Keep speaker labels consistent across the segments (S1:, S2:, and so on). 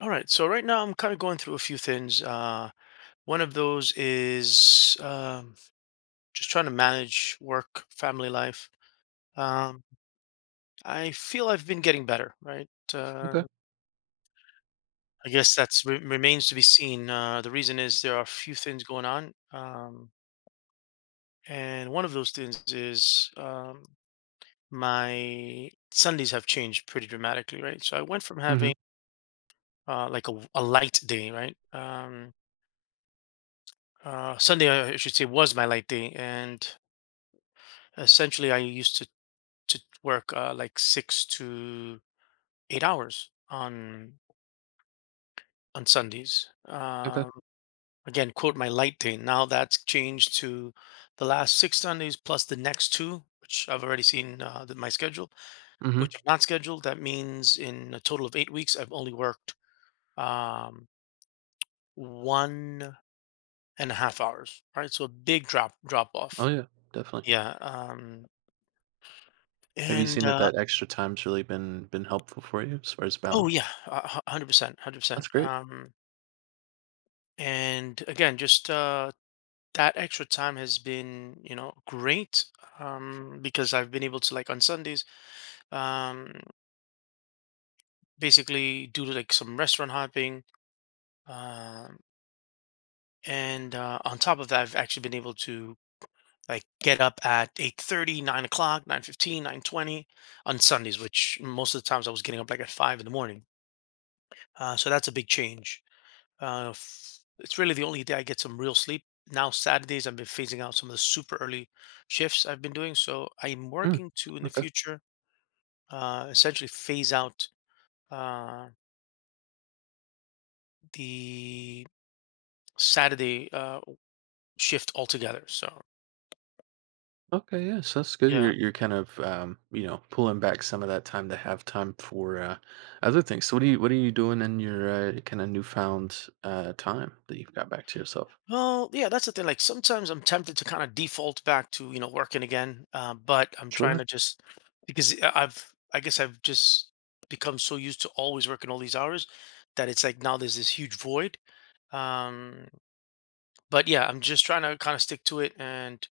S1: All right. So right now I'm kind of going through a few things. One of those is just trying to manage work, family life. Um, I feel I've been getting better, right? Uh,
S2: Okay.
S1: I guess that's remains to be seen. The reason is there are a few things going on, and one of those things is my Sundays have changed pretty dramatically, right? So I went from
S2: Mhm.
S1: having like, a light day, right? Sunday, I should say, was my light day, and essentially I used to work like 6 to 8 hours on Sundays,
S2: Okay.
S1: again, quote, my light day. Now that's changed to the last six Sundays plus the next two, which I've already seen, my schedule,
S2: Mhm.
S1: which are not scheduled. That means in a total of 8 weeks I've only worked um, 1.5 hours, right? So a big drop
S2: Oh,
S1: off.
S2: yeah, definitely.
S1: Yeah.
S2: Have you
S1: And
S2: seen that that extra time's really been helpful for you as far as
S1: oh
S2: balance?
S1: yeah, 100% 100%.
S2: That's great.
S1: And again, just that extra time has been, great, because I've been able to, like, on Sundays, um, basically do like some restaurant hopping, um, and on top of that, I've actually been able to, like, get up at 8:30, 9 o'clock, 9:15, 9:20 on Sundays, which most of the times I was getting up like at five in the morning. So that's a big change. It's really the only day I get some real sleep. Now Saturdays, I've been phasing out some of the super early shifts I've been doing. So I'm
S2: Mm.
S1: working to, in the
S2: Okay.
S1: future, essentially phase out uh, the Saturday shift altogether. So,
S2: Okay, yeah, so that's good.
S1: yeah.
S2: You're kind of, pulling back some of that time to have time for, other things. So what are you doing in your, kinda newfound, time that you've got back to yourself?
S1: Well, yeah, that's the thing. Like, sometimes I'm tempted to kind of default back to, working again, but I'm trying
S2: Sure,
S1: to just, because I guess I've just become so used to always working all these hours, that it's like now there's this huge void, um but yeah, I'm just trying to kind of stick to it and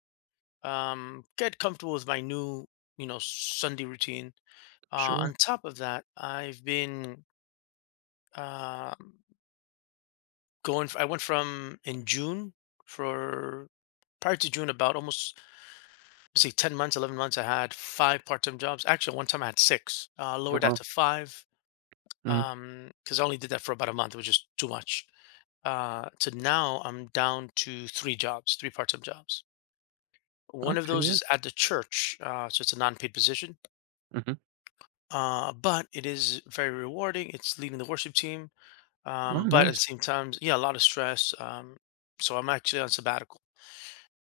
S1: get comfortable with my new, Sunday routine.
S2: sure.
S1: On top of that, I've been uh going, I went from, in June, for prior to June, about almost, let's say, 10 months, 11 months, I had five part-time jobs. Actually, one time I had six,
S2: Oh,
S1: lowered that
S2: wow.
S1: to five,
S2: Mhm.
S1: because I only did that for about a month. It was just too much. So now I'm down to three jobs, three part-time jobs. One of
S2: Okay,
S1: those
S2: yeah.
S1: is at the church, so it's a non-paid position,
S2: Mhm.
S1: but it is very rewarding. It's leading the worship team,
S2: Oh,
S1: but at
S2: nice.
S1: the same time, yeah, a lot of stress. So I'm actually on sabbatical.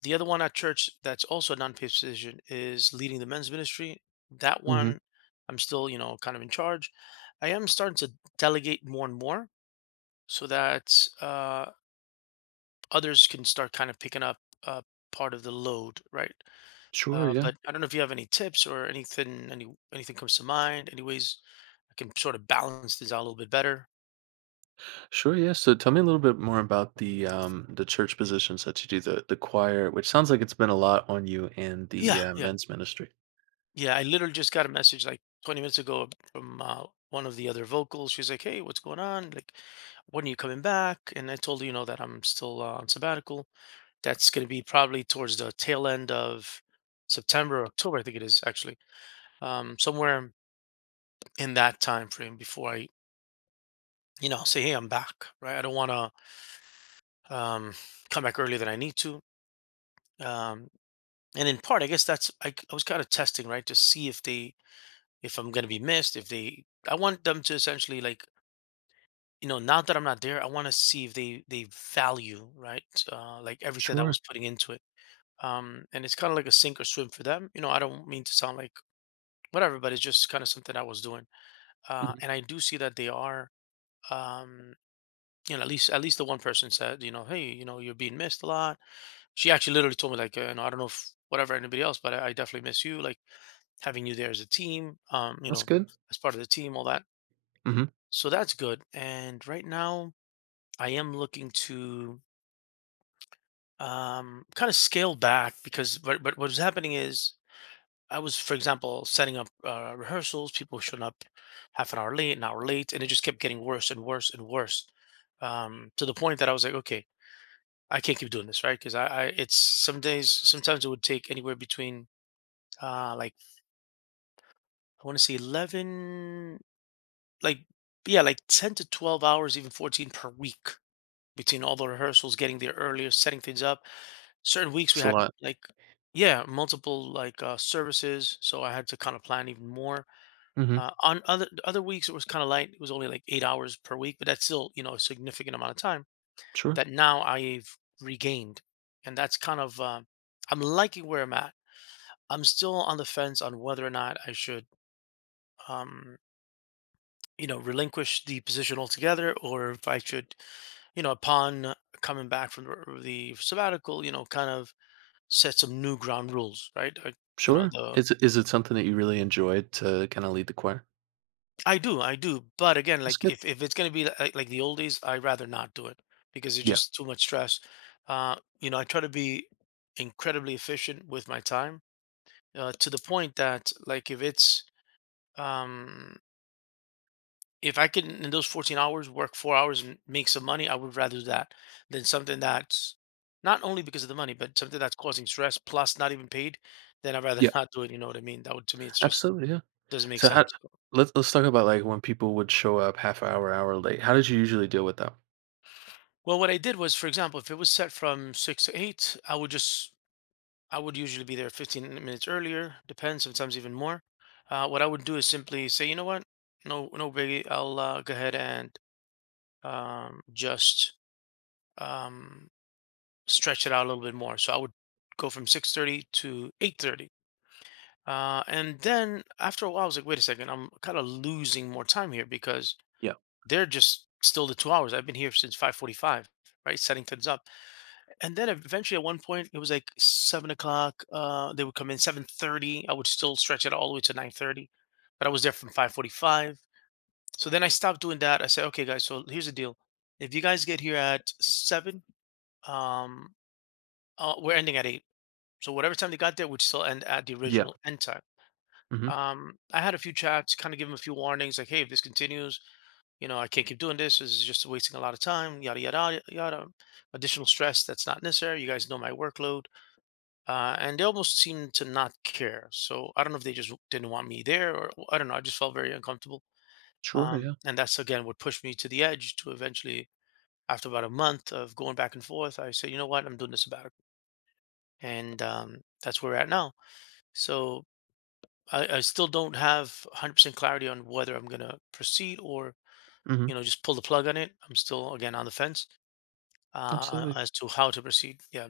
S1: The other one at church, that's also a non-paid position, is leading the men's ministry. That
S2: Mhm.
S1: one, I'm still, kind of in charge. I am starting to delegate more and more, so that others can start kind of picking up uh, part of the load, right?
S2: Sure, yeah.
S1: But I don't know if you have any tips or anything, anything comes to mind, any ways I can sort of balance this out a little bit better.
S2: Sure, yeah. So tell me a little bit more about the church positions that you do, the choir, which sounds like it's been a lot on you and
S1: Yeah,
S2: the
S1: yeah,
S2: men's ministry.
S1: yeah. I literally just got a message like 20 minutes ago from one of the other vocals. She's like, "Hey, what's going on? Like, when are you coming back?" And I told her, that I'm still, on sabbatical. That's going to be probably towards the tail end of September, or October, I think it is, actually, somewhere in that time frame before I, say, "Hey, I'm back." Right? I don't want to um, come back earlier than I need to. um, and in part, I guess that's, I was kind of testing, right, to see if I'm gonna be missed. If they, I want them to essentially, like, now that I'm not there, I want to see if they value, right, like, everything that I
S2: Sure.
S1: was putting into it. And it's kind of like a sink or swim for them. You know, I don't mean to sound like whatever, but it's just kind of something I was doing.
S2: Mhm.
S1: And I do see that they are. Um, at least the one person said, hey, you're being missed a lot. She actually literally told me, like, I don't know if whatever anybody else, but I definitely miss you. Like, having you there as a team,
S2: That's good.
S1: as part of the team, all that.
S2: Mhm.
S1: So that's good. And right now, I am looking to, kind of, scale back, because, but what's happening is I was, for example, setting up rehearsals. People showing up half an hour late, and it just kept getting worse and worse and worse, to the point that I was like, okay, I can't keep doing this, right? Because, it's, some days, sometimes it would take anywhere between, like, I want to say 11, like, yeah, like 10 to 12 hours, even 14 per week, between all the rehearsals, getting there earlier, setting things up. Certain weeks we
S2: That's a
S1: had,
S2: lot.
S1: like, yeah, multiple, like, services, so I had to kind of plan even more.
S2: Mhm.
S1: On other weeks it was kind of light. It was only like 8 hours per week, but that's still, a significant amount of time
S2: Sure.
S1: that now I've regained. And that's kind of, I'm liking where I'm at. I'm still on the fence on whether or not I should, um relinquish the position altogether, or if I should, upon coming back from the sabbatical, kind of set some new ground rules, right? I, you know,
S2: Sure.
S1: the
S2: Is it something that you really enjoyed to kind of lead the choir?
S1: I do, but again,
S2: That's
S1: like,
S2: good.
S1: if it's gonna be, like the old days, I'd rather not do it because it's
S2: Yeah.
S1: just too much stress. I try to be incredibly efficient with my time, to the point that, like, um if I can, in those 14 hours, work 4 hours and make some money, I would rather do that than something that's, not only because of the money, but something that's causing stress plus not even paid, then I'd rather
S2: Yeah.
S1: not do it. You know what I mean? That would, to me, it's just,
S2: Absolutely. Yeah.
S1: doesn't make
S2: So how
S1: sense.
S2: let's talk about like when people would show up half hour, hour late. How did you usually deal with that?
S1: Well, what I did was, for example, if it was set from 6 to 8, I would usually be there 15 minutes earlier, depends, sometimes even more. What I would do is simply say, you know what, no, no biggie, I'll, go ahead and, just, um, stretch it out a little bit more. So I would go from 6:30 to 8:30. And then after a while, I was like, wait a second, I'm kind of losing more time here, because
S2: Yeah.
S1: they're just still the 2 hours. I've been here since 5:45, right, setting things up. And then eventually, at one point, it was like 7 o'clock. They would come in 7:30. I would still stretch it all the way to 9:30, but I was there from 5:45. So then I stopped doing that. I said, okay, guys, so here's the deal. If you guys get here at 7, um, we're ending at 8. So whatever time they got there would still end at the
S2: Yeah.
S1: original end time.
S2: Mhm.
S1: I had a few chats, kind of give them a few warnings, like, hey, if this continues, I can't keep doing this. This is just wasting a lot of time, yada yada yada. Additional stress that's not necessary. You guys know my workload, and they almost seemed to not care. So I don't know if they just didn't want me there, or I don't know. I just felt very uncomfortable,
S2: Sure, yeah.
S1: and that's, again, what pushed me to the edge to eventually, after about a month of going back and forth, I said, you know what, I'm doing this sabbatical, and, that's where we're at now. So I still don't have 100% clarity on whether I'm going to proceed, or,
S2: Mhm.
S1: just pull the plug on it. I'm still, again, on the fence,
S2: Absolutely.
S1: as to how to proceed. Yeah.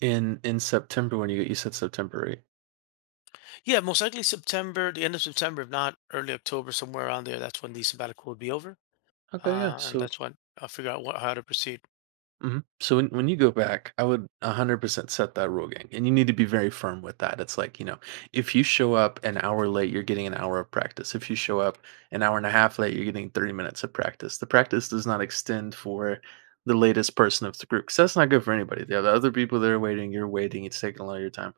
S2: In September when you said September, right?
S1: Yeah. Most likely September, the end of September, if not early October, somewhere around there. That's when the sabbatical would be over.
S2: Okay, yeah.
S1: And
S2: So,
S1: that's when I'll figure out, how to proceed.
S2: mhm. So when you go back, I would 100% set that rule, gang. And you need to be very firm with that. It's like, if you show up an hour late, you're getting an hour of practice. If you show up an hour and a half late, you're getting 30 minutes of practice. The practice does not extend for the latest person of the group because that's not good for anybody. The other people that are waiting, you're waiting, it's taking a lot of your time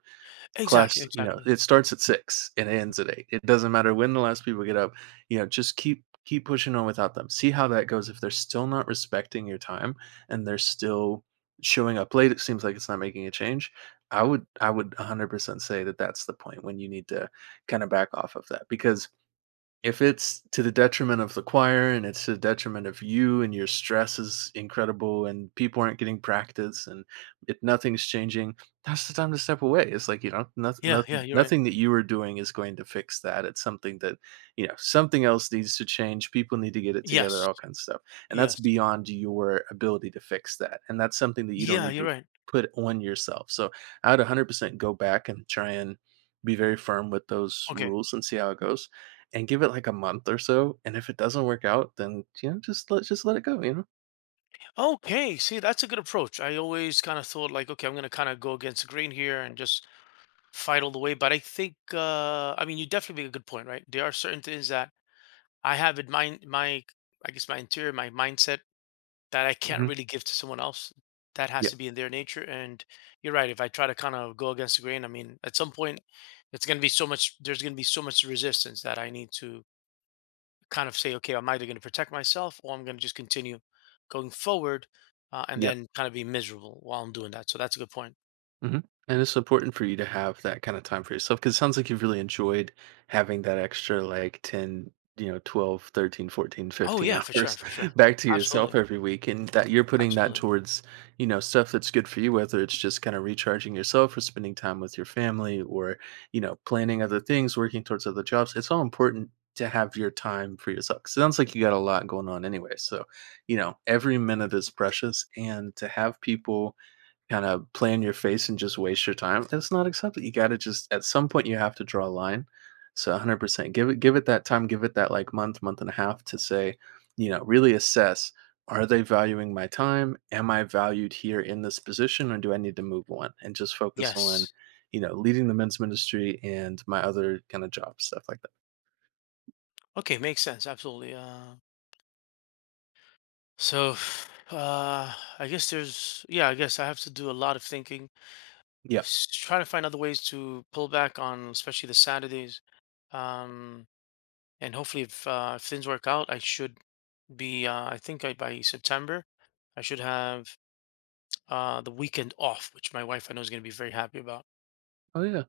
S1: Exactly.
S2: class, you know,
S1: Exactly.
S2: it starts at six and ends at eight. It doesn't matter when the last people get up. Just keep pushing on without them. See how that goes. If they're still not respecting your time and they're still showing up late, it seems like it's not making a change. I would 100% say that that's the point when you need to kind of back off of that, because if it's to the detriment of the choir and it's to the detriment of you, and your stress is incredible and people aren't getting practice and if nothing's changing, that's the time to step away. It's like,
S1: Yeah. Yeah. You're right.
S2: nothing that you are doing is going to fix that. It's something that, something else needs to change. People need to get it together,
S1: Yes.
S2: all kinds of stuff, and that's
S1: Yes.
S2: beyond your ability to fix that, and that's something that you don't
S1: Yeah.
S2: need
S1: You're
S2: to
S1: right.
S2: put on yourself. So I would 100% go back and try and be very firm with those
S1: Okay.
S2: rules and see how it goes, and give it, like, a month or so, and if it doesn't work out, then, you know, just let it go, you know?
S1: Okay. See, that's a good approach. I always kind of thought, like, okay, I'm going to kind of go against the grain here and just fight all the way. But I think, I mean, you definitely make a good point, right? There are certain things that I have in mind, I guess, my interior, my mindset, that I can't
S2: Mhm.
S1: really give to someone else. That has
S2: Yeah.
S1: to be in their nature. And you're right. If I try to kind of go against the grain, I mean, at some point, it's going to be so much, there's going to be so much resistance, that I need to kind of say, okay, I'm either going to protect myself, or I'm going to just continue going forward, and
S2: Yep.
S1: then kind of be miserable while I'm doing that. So that's a good point.
S2: Hmm. And it's important for you to have that kind of time for yourself because it sounds like you've really enjoyed having that extra like 10, 12, 13, 14,
S1: Oh,
S2: fifteen
S1: yeah, for sure.
S2: hours
S1: For sure.
S2: back to yourself
S1: Absolutely.
S2: every week, and that you're putting that
S1: Absolutely.
S2: towards, stuff that's good for you, whether it's just kind of recharging yourself or spending time with your family, or, planning other things, working towards other jobs. It's all important to have your time for yourself. 'Cause it sounds like you got a lot going on anyway. So, every minute is precious, and to have people kinda play in your face and just waste your time, that's not acceptable. You gotta just at some point, you have to draw a line. So, 100%. Give it that time, give it that, like, month, month and a half to say, really assess, "Are they valuing my time? Am I valued here in this position, or do I need to move on?" And just focus on,
S1: Yes.
S2: leading the men's ministry, and my other kinda job, stuff like that.
S1: Okay, makes sense. Absolutely. So, uh, I guess yeah, I guess I have to do a lot of thinking,
S2: Yeah.
S1: try to find other ways to pull back on, especially the Saturdays. Um, and hopefully, if things work out, I should be, I think I, by September, I should have, the weekend off, which my wife I know is going to be very happy about.
S2: Oh, yeah.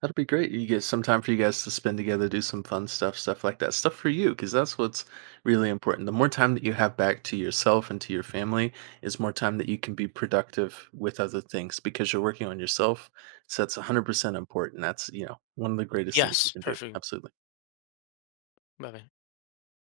S2: That'll be great. You get some time for you guys to spend together, do some fun stuff, stuff like that. Stuff for you, because that's what's really important. The more time that you have back to yourself and to your family is more time that you can be productive with other things because you're working on yourself. So that's 100% important. That's, one of the greatest things you
S1: Yes,
S2: can do.
S1: perfect.
S2: Absolutely.
S1: Bye bye.